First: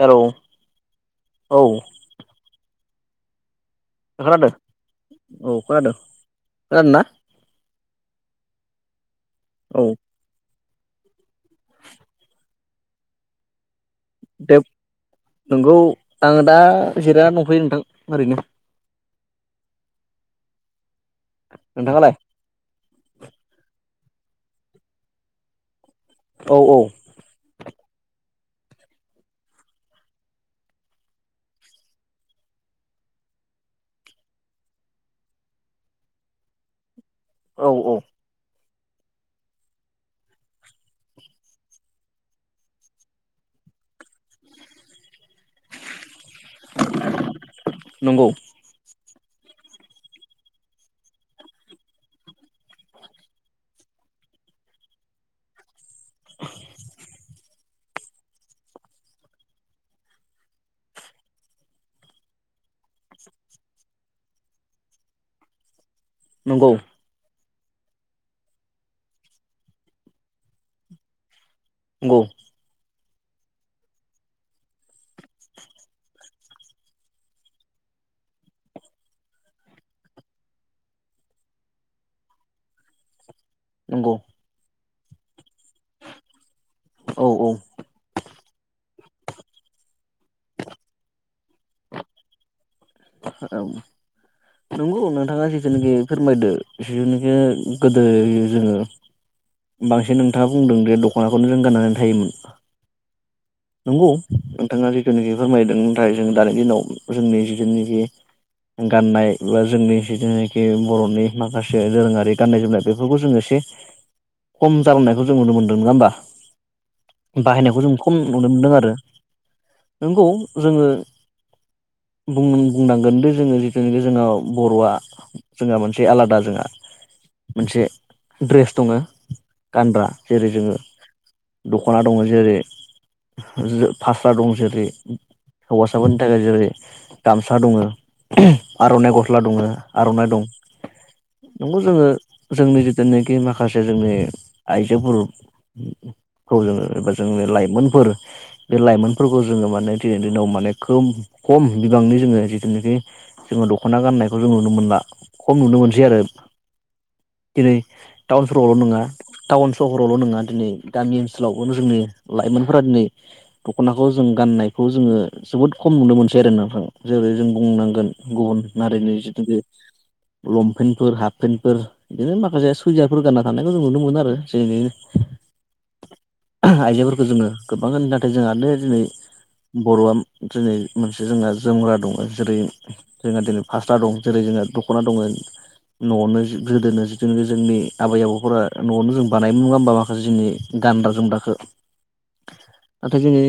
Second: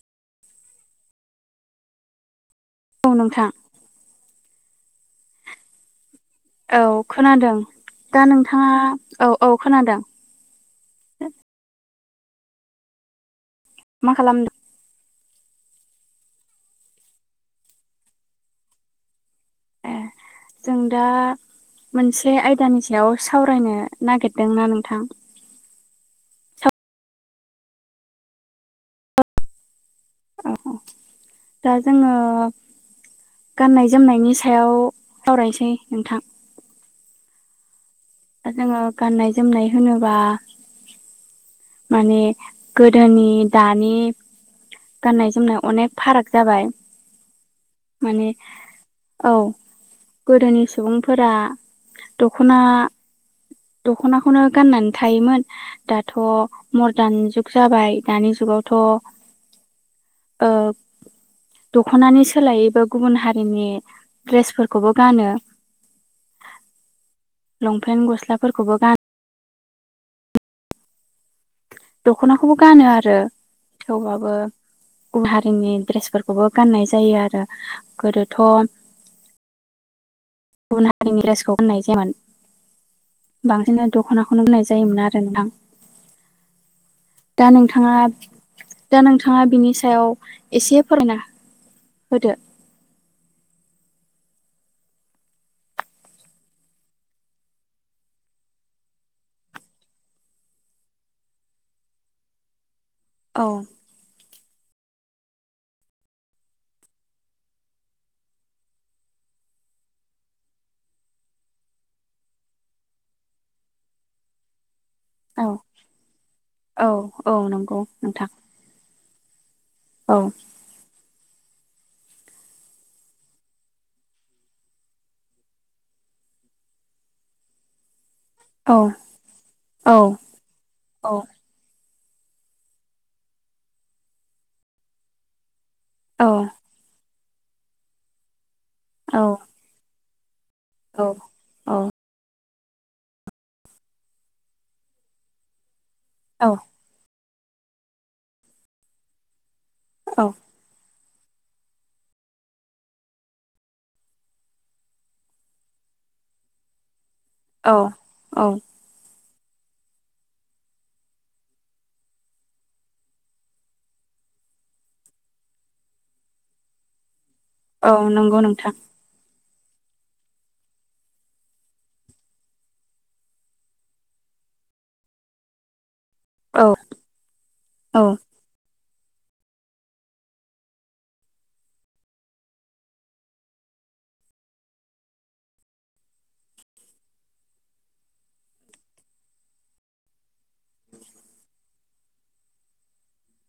Hello औ औ नोंथां। खोनादों औ खोनादों। औ खोनादों ना खोनादों दा नोंथाङा औ औ खोनादों। [inaudible] मा खालामदों? नंगौ आङो दा जिरायनानै दंफैयो नोंथां ओरैनो। ए जों दा नोंथाङालाय मोनसे आयदानि सायाव सावरायनो नागिरदोंना नोंथां औ औ। औ दा जोङो गाननाय जोमनायनि सायाव सावरायनोसै नोंथां। औ औ। दा जोङो गाननाय जोमनाय होनोबा माने गोदोनि दानि गाननाय जोमनाय अनेक फाराग जाबाय। माने नंगौ औ गोदोनि सुबुंफोरा दख'ना दखनाखौनो गाननानै थायोमोन दाथ' मद्रान जुग जाबाय दानि जुग दानि जुगावथ' ओ दख'नानि सोलायैबो गुबुन हारिनि ड्रेसफोरखौबो गानो नंगौ। लंपेन्ट गस्लाफोरखौबो गा नंगौ दख'नाखौबो गानो आरो थेवबाबो गुबुन हारिनि ड्रेसफोरखौबो गाननाय जायो आरो गोदोथ' गुबुन हारिनि ड्रेसखौ होननाय जायामोन बांसिन नंगौ दख'नाखौनो होननाय जायोमोन आरो। नोंथां औ दा औ नोंथाङा दा नोंथाङा बिनि सायाव एसे फरायना होदो। औ नंगौ नोंथाङा जिथुनिखि फोरमायदो जिथुनिखि गोदो जोङो बांसिन नोंथाङा बुंदों जे दख'नाखौनो जों गाननानै थायोमोन। औ नंगौ नोंथाङा जिथुनिखि फोरमायदों नाथाय जों दानि दिनाव जोंनि जोंनि बे गाननाय बा जोंनि जिथुनाखि बर'नि माखासे दोरोङारि गाननाय जोमनाय बेफोरखौ जोङो खि खम जालांनायखौ जों औ नुनो मोन्दों नङा होमबा औ औ नंगौ बाहायनायखौ जों खम नोंथां नुनो मोन्दों आरो औ नंगौ जोङो बुंनो बुंनांगोन दि जोङो जिथुनाखि जोंङो बर'आ जोंहा मोनसे आलादा जोंहा मोनसे ढ्रेस औ दङो औ गानग्रा जेरै जोङो औ द ख'ना दङ जेरै फास्रा दं जेरै हौवासाफोरनि औ थाखाय जेरै गामसा दङो आर'नाइ औ गस्ला दङो। आर'नाइ दं नंगौ औ जोङो जोंनि जिथुनाखि माखासे जोंनि औ आइजोफोरखौ जोङो जोंनि लाइमोनफोर बे लाइमोनफोरखौ जोङो माने दिनै दिनाव माने खोब खम बिबांनि जोङो जिथुनाखि जोङो दख'ना गाननायखौ जों नुनो मोनला खम नुनो मोनसै आरो। [inaudible] दिनै औ औ टाउन सहरावल' नोङा टाउन सहरावल' नङा दिनै गामि ओनसोलावबो जोंनि लाइमोनफोरा दिनै दख'नाखौ जों गाननायखौ जोङो जोबोद खम नुनो मोनसै आरोना। जेरै जों औ बुंनांगोन नंगौ गुबुन नोंथां हारिनि जिथुखि [inaudible] लंपेन्टफोर हाफपेन्टफोर बिदिनो माखासे सुइजाइफोर गानना थानायखौ जों नुनो मोनो आरो जेरै [inaudible] औ आइजोफोरखौ जोङो औ गोबाङानो नाथाय जों आनो दिनै बर'आ दिनै मोनसे जोंना जोमग्रा दङो जेरै जोंहा दिनै फास्ला दं जेरै जोंहा दख'ना दङो। न'आवनो गोदोनो जिथुनाखि जोंनि आबै आबौफोरा न'आवनो जों बानायबो नङा होमबा माखासे जोंनि गानग्रा जोमगखो नाथाय जोङो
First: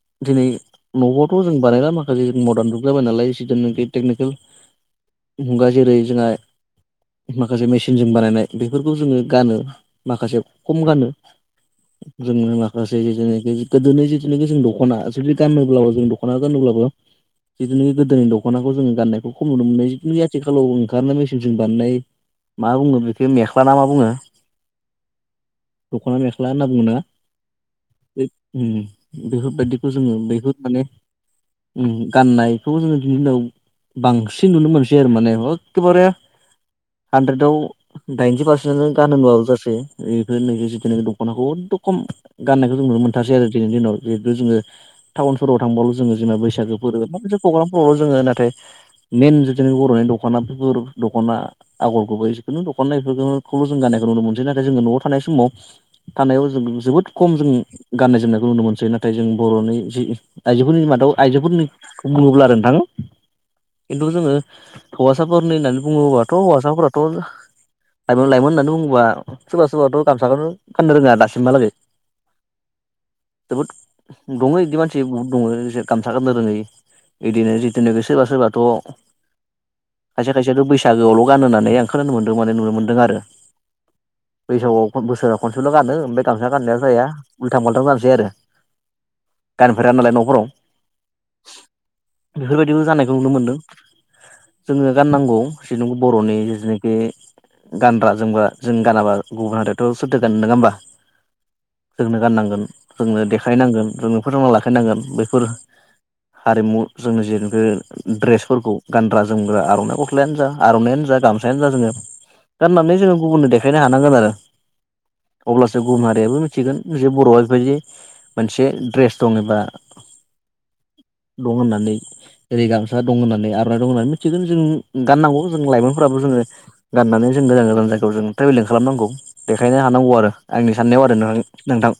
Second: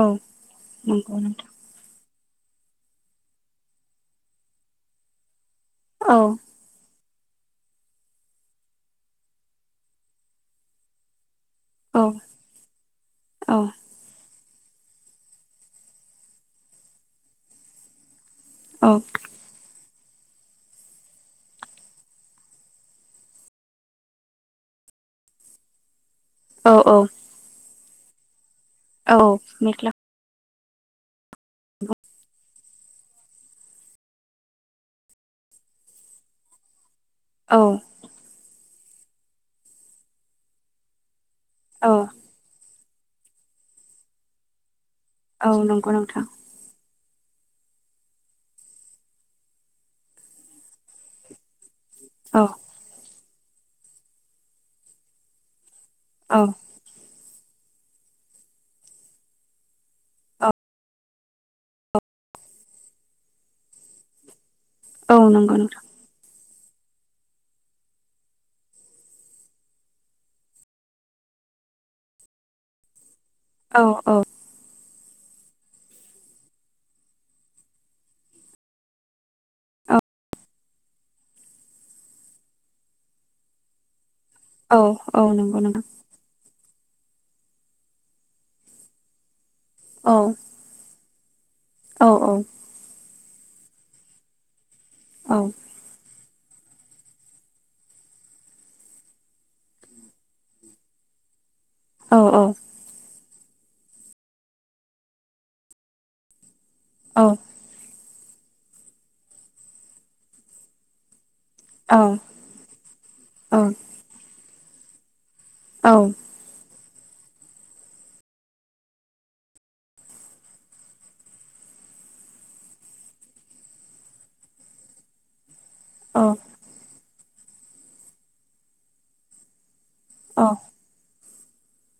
औ दिनै नंगौ न'आवबोथ' नोंथां जों बानायला माखासे मदान जुग जाबाय नालाय जिदनाखि टेकनिकेल मुगा जेरै औ जोंहा माखासे मेसिनजों बानायनाय बेफोरखौ जोङो गानो माखासे खम गानो। औ जोंनि माखासे जिथुनाकि औ गोदोनि जिथुनोखि जों दख'ना जुदि गानोब्लाबो जों दख'ना गानोब्लाबो जिथुनोखि गोदोनि दख दख'नाखौ जोङो गाननायखौ खम नुनो मोननाय आथिखालाव ओंखारनाय मेसिनजोंं बानायनाय मा बुङो बेखौ मेख्ला ना मा बुङो? [inaudible] दख'ना मेख्ला औ होनना बुङोना औ उम औ बेफोर मेख्ला बायदिखौ जोङो बै माने उम गाननायखौ जोङो दिनैनि दिनाव बांसिन नुनो मोनसै आरो माने एखेबारे हानद्रेदाव औ दाइनजि पारसेन्टनो गानो होनबाबो जासै बेफोर नोंसोर जिथनाखि दं। दखनाखौ अदद' औ खम गाननायखौ जों नुनो मोनथारसै आरो दिनैनि दिनाव जिहेतु जोङो औ टाउनफोराव नंगौ थांबाल' जोंङो नोंथां जोंना बैसागो माखासे प्रग्रामफोरावल' जोङो नाथाय मेन जिथनाकि बर'नि दख'ना बेफोर दख'ना आगर गुबै औ जिखुनु दखना एफोरखौल' जों गानानायखौ नुनो मोनसै नाथाय जोङो न'आव थानाय समाव औ थानायाव जों जोबोद खम जों गाननाय जोमनायखौ नुनो मोनसै नाथाय जों बर'नि जि औ आइजोफोरनि मादाव आइजोफोरनि बुङोब्ला आरो नोंथां खिन्थु जोङो औ नंगौ हौवासाफोरनि होननानै नोंथां बुङोबाथ' हौवासा साफोराथ' लाइमोन लाइमोन होननानै बुङोबा सोरबा सोरबाथ' गामसाखौनो गाननो रोङा दासिमहालागै [inaudible] जोबोद औ दङ बिदि मानसि बहुद दङ जे गामसा गाननो रोङै बिदिनो जिथुनाखि सोरबा सोरबाथ' खायसे खायसेयाथ' बै बैसागोआवल' गाननानै आं खोनानो मोन्दों माने नुनो मोन्दों आरो औ बैसागोआव औ बोसोराव नंगौ खनसेल' नोंथां गानो ओमफ्राय गामसा गाननायानो जाया उल्थां फाल्थां जानोसै आरो। गानफेरा औ नालाय न'फोराव औ बेफोरबायदिबो जानायखौ नुनो मोनदों जोङो गाननांगौ औ जेनु बर'नि जिनाखि गानग्रा जोमग्रा जों गानाबा गुबुन हारियाथ' सोरथो गाननो नङा होमबा औ जोंनो गाननांगोन जोंनो देखायनांगोन जोंनो फोथांना लाखिनांगोन बेफोर हारिमु जोंनि जेखि दड्रेसफोरखौ गानग्रा जोमग्रा आर'नाइ गस्लायानो जा आर'नायइानो जा गामसा यानो जा जोङो गाननानै जोङो गुबुननो देखायनो हानांगोन आरो अब्लासो गुबुन हारियाबो मिथिगोन बर'आ बेबायदि मोनसे द्रेस दङ एबा दं होननानै ओरै गामसा दं होननानै आरनाइ दं होननानै मिथिगोन जों गाननांगौ लाइमोनफोराबो जोङो गाननानै जों गोजान गोजान जायगायाव जों ट्रेभेलिं खालामनांगौ बेखायनो थानांगौ आरो औ आंनि साननायाव आरो नोंथां।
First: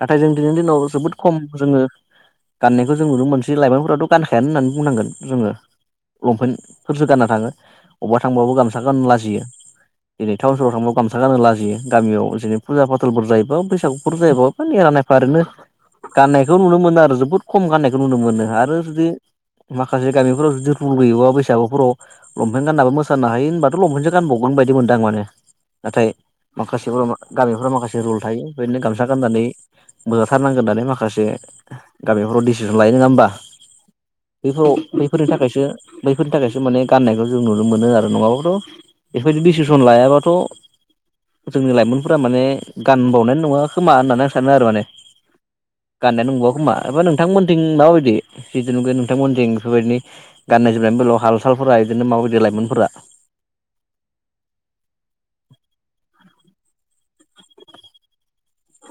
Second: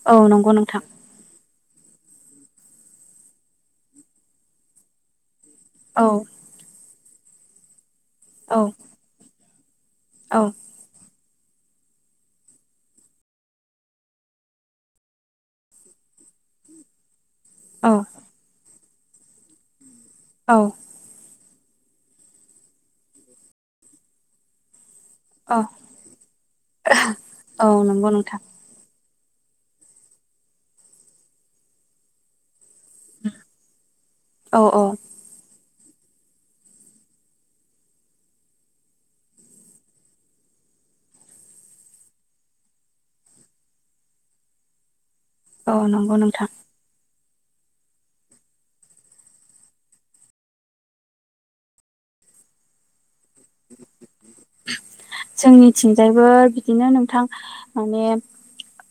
नाथाय औ जों नंगौ दिनैनि नोंथां औ दिनाव जोबोद खम जोङो गाननायखौ जों नुनो मोनसे लाइमोनफोराथ' गानखायानो होननानै बुंनांगोन जोङो। औ लंपेन्टफोरसो गानना थाङो। अबबा थांबाबो गामसा गाननो लाजियो जेरै टानाव सहराव थांबाबो गाम गाननो लाजियो गामियाव जेरै फुजा फाथालफोर जायोबा बैसागुफोर जायोबा निरा नायफा ओरैनो गाननायखौ नुनो मोनो आरो जोबोद खम गाननायखौ नुनो मोनो आरो जुदि माखासे औ गामिफोराव जुदि रुल गैयोबा बे हराव लंपेन गानाबो मोसानो हायो होनबाथ' लंपेसो गानबावगोन बायदि मोन दां माने नाथाय माखासेफोर औ औ गामिफोराव माखासे नंगौ रुल नोंथां थायो बेदिनो गामसा नानै बोजारनांगोननानै माखासे गामिफोराव लाय नङा होमबा! औ बैफोराव औ बैफोरनि थाखायसो बैफोरनि थाखायसो माने गाननायखौ जों नुनो मोनो आरो नङाबाथ' बेफोरबायदि डिसिसन लायाबाथ' जोंनि लाइमोनफोरा माने गान बावनाय नङा खोमा होननानै आं सानो आरो माने। औ नंगौ गाननायानो नोंथां नंबावा खोमा एबा नोंथांमोनथिं माबायदि जिथुखे नोंथांमोनथिं बेफोरबायदि गाननाय जोमनायनिबोल' हाल सालफोरा बिदिनो माबायदि लाइमोनफोरा [inaudible] जोंनिथिंजायबो बिदिनो नोंथां माने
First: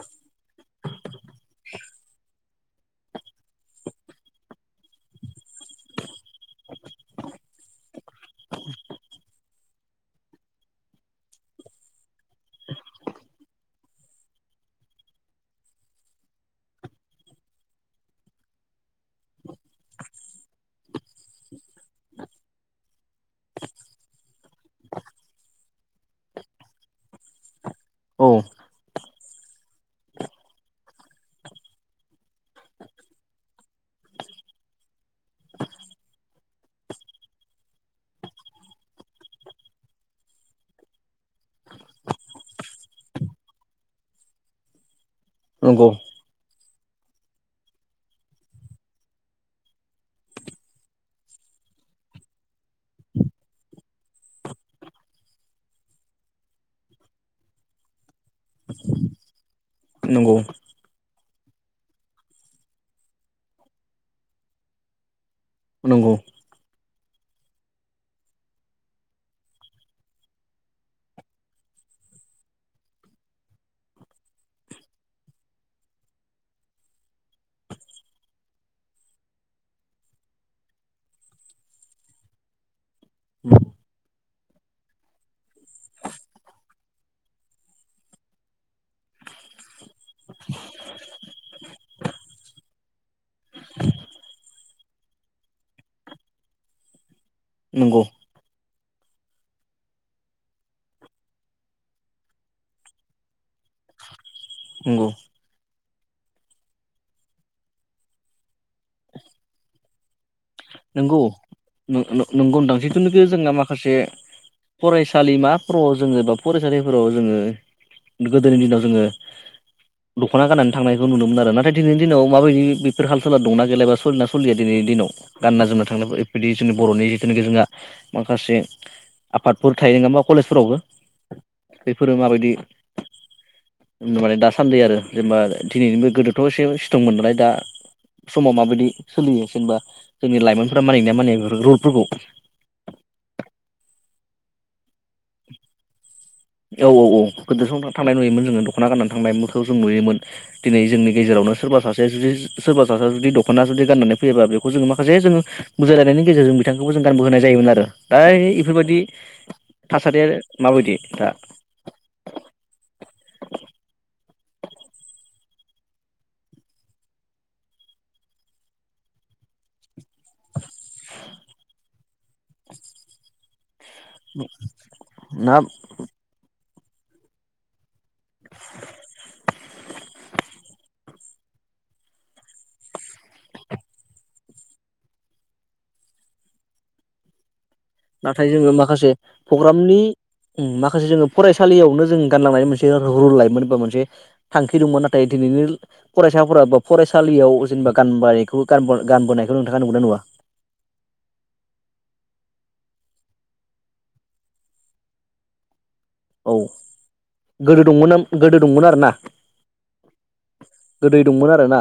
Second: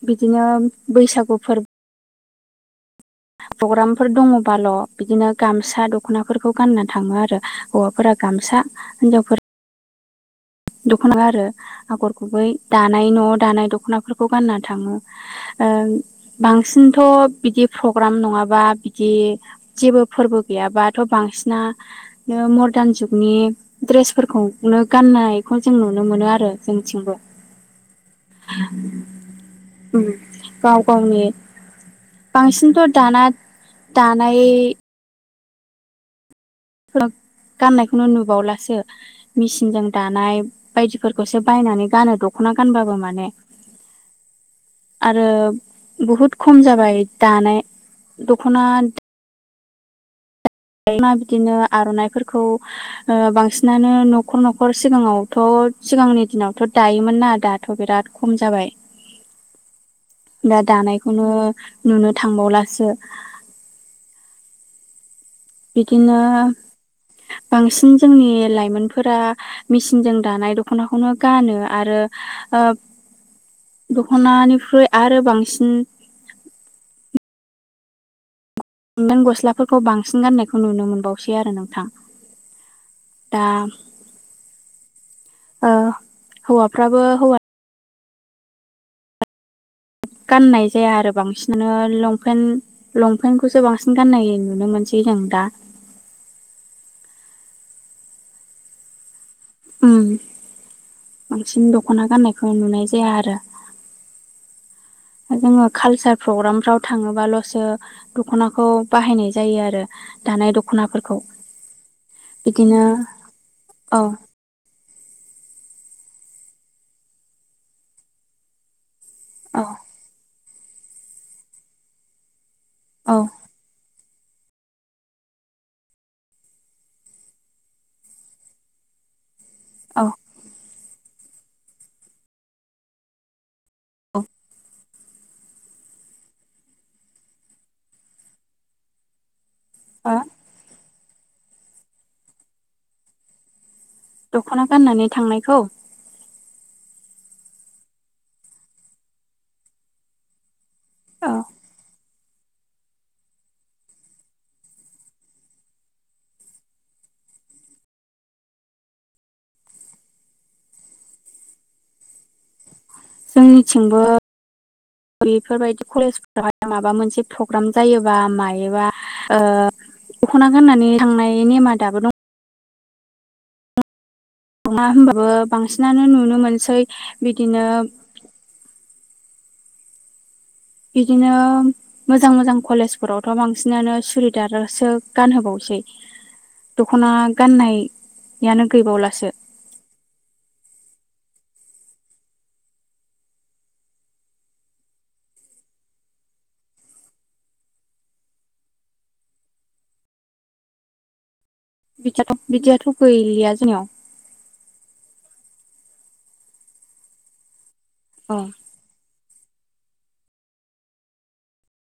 बिदिनो बैसागु फोरबो प्रग्रामफोर दङबाल' बिदिनो गामसा दख'नाफोरखौ गानना थाङो आरो हौवाफोरा गामसा हिनजावफोर दख'ना आरो आगर गुबै दानाय न' दानाय दख'नाफोरखौ गानना थाङो ओ बांसिनथ' बिदि प्रग्राम नङा बा बिदि जेबो फोरबो गैाथ' बांसिना मरदान जुगनि द्रेसफोरखौनो गाननाय खौ जों नुनो मोनो आरो जोंथिंबो। औ ओम गाव-गावनि। बांसिनथ' दाना दानाय। [inaudible] गाननायखौनो नुबावलासो मेसिनजों दानाय बायदिफोरखौसो बायनानै गानो दख'ना। दख'ना गानबाबो माने। आरो नंगौ बहुद खम जाबाय दानाय दख'ना। दा बिदिनो आर'नाइफोरखौ ओ बांसिनानो न'खर-न'खर सिगाङावथ'। सिगांनि दिनावथ' दायोमोन ना दाथ' बिराद। खम जाबाय नंगौ दा-दानाय। खौनो नुनो थांबावलासो। नंगौ बिदिनो। बांसिन जोंनि लाइमोनफोरा मेसिनजों दानाय दख'नाखौनो गानो आरो। ओ दखनानिख्रुइ आरो बांसिन। [inaudible] लंपेन, गस्लाफोरखौ बांसिन गाननायखौ नुनो मोनबावसै आरो नोंथां। दा ओ हौवाफ्राबो हौवा। गाननाय जाया आरो बांसिनानो लंपेन्ट। लंपेन्टखौसो बांसिन गाननाय नुनो मोनसै जों दा। नंगौ। उम बांसिन दख'ना गाननायखौ नुनाय जाया आरो। नंगौ जोङो। कालसार प्रग्राम फ्राव थाङोबाल'सो दखनाखौ बाहायनाय जायो आरो दानाय। दख'नाफोरखौ नंगौ-नं-नंगौ नोंथां बिदिनो जिथुनाखि जोंना माखासे। औ फरायसालिमाफोराव जोङो बा फरायसालिफोराव जोङो गोदोनि दिनाव जोङो। औ। दख'ना गाननानै थांनायखौ नुनो मोनोमोन आरो नाथाय दिनैनि दिनाव माबायदि बेफोर औ हाल-साला दंना गैलाबा सलियोना सलिया। सलिया दिनैनि दिनाव गानना-जोमना थांनाय बेबायदि जोंनि बर'नि जिथुनाखि जोंहा माखासे। आफादफोर थायो नङा होमबा कलेजफोरावबो बेफोरो माबायदि? औ माने दासान्दै आरो। जेनेबा दिनैनिबो गोदोथ' एसे इसट्रंमोन नालाय दा समाव माबायदि सोलियो जेनेबा? ओ जोंनि लाइमोनफोरा मानियो ना मानिया बेफोर रलफोरखौ? दख'ना गाननानै थांनायखौ? औ-औ-औ गोदो समाव थांनाय नुयोमोन जोङो दख'ना गाननानै थांनायखौ जों नुयोमोन। दिनै जोंनि औ गेजेरावनो सोरबा सासे। जुदि सोरबा सासे जुदि दख'ना जुदि गाननानै फैबा बे जोङो माखासे जों बुजायलायनायनि गेजेरजों बिथांखौबो जों। गानबोहाय जायोमोन आरो दा बेफोरबायदि थासारिया माबायदि दा? जोंनिथिंबो। बेफोरबायदि कलेजफोरावहाय माबा मोनसे प्रग्राम जायोबा मायोबा ओ। दख'ना गाननानै थांनाय नेमा दाबो दं। [unintelligible] होमबाबो ना बांसिनानो नुनो मोनसै बिदिनो। [inaudible] बिदिनो मोजां-मोजां कलेजफोरावथ' बांसिनानो सुरिदारासो गानहोबावसै। दखना गाननाय। नाथाय जोङो माखासे प्रग्रामनि। माखासे जोङो फरायसालियावनो जों गानलांनाय मोनसे रल लायोमोन बा मोनसे थांखि दंमोन नाथाय। दिनैनि फरायसाफोरा बा फरायसालियाव जेनेबा गानबायखौ गानबोनायखौ नोंथाङा नुयोना नुवा? बिदियाथ'-बिदियाथ' गैलिया जोंनियाव। औ गोदो दंमोन औ गोदो दंमोन आरो ना। गोदै दंमोन आरोना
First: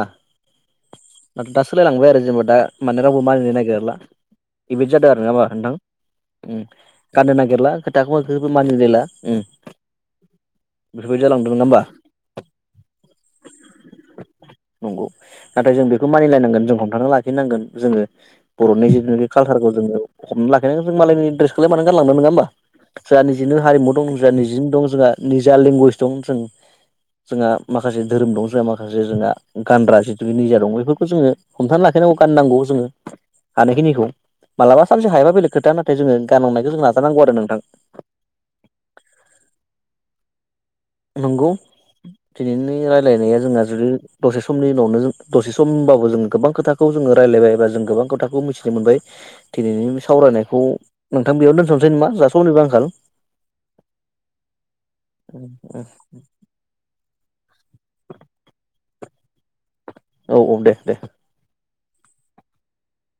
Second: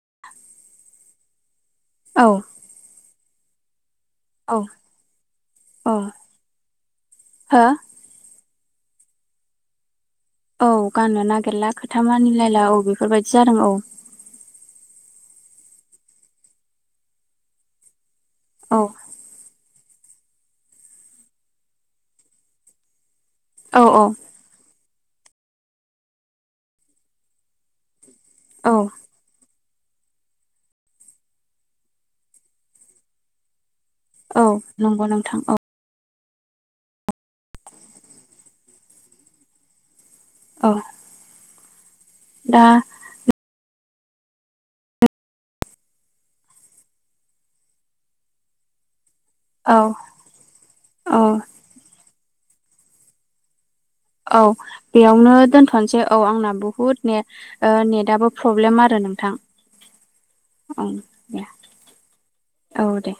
दा। सोलायलांबाय आरो औ जेनेबा दा माने रावबो मानिनो नागिरला औ इबायदि जादों आरो नामा नोंथां औ गाननो हो नागेरला खोथाखौ मानिलायला उ औ गाननो नागिरला खोथा मानिलायला औ बेफोरबायदि जादों औ नंगौ नाथाय जों बेखौ मानिलायनांगोन जों हमथा लाखिनांगोन जोङो औ बर'नि जिथु निखि कालसारखौ जोङो हमनानै लाखिनांगोन जों मालायनि ड्रेसखौलाय मान गानलांनो नङा होमबा जोहा निजिनो औ हारिमु औ दं नो दं जोंहा निजा लेंगुवेज दं जों जोंहा माखासे धोरोम दं जोंहा औ माखासे जोंहा गानग्रा जिथुखि निजा दं बेफोरखौ जोङो हमथा लाखिनांगौ गाननांगौ जोङो हानायखिनि खौ औ मालाबा नंगौ सानसे हायाबा नोंथां बेलेग औ खोथा नाथाय जोङो गानंनायखौ जों नाजानांगौ आरो नोंथां। औ नंगौ दा दिनैनि राय्लायनाया जोंहा जुदि दसे समनि उनावनो जों दसे समबाबो जोङो गोबां खोथाखौ जोङो रायलायबाय बा जों गोबां खोथाखौ मिथिनो मोनबाय। औ दिनैनि सावरायनायखौ औ नोंथां बेयावनो दोनथ'नोसै नामा जाहा समनिबो आंखाल औ बेयावनो दोनथ'नोसै औ आंना बुहुत ने ओ नेटाबबो प्रब्लेम आरो नोंथां। औ-औ ओं दे-दे दे औ- दे।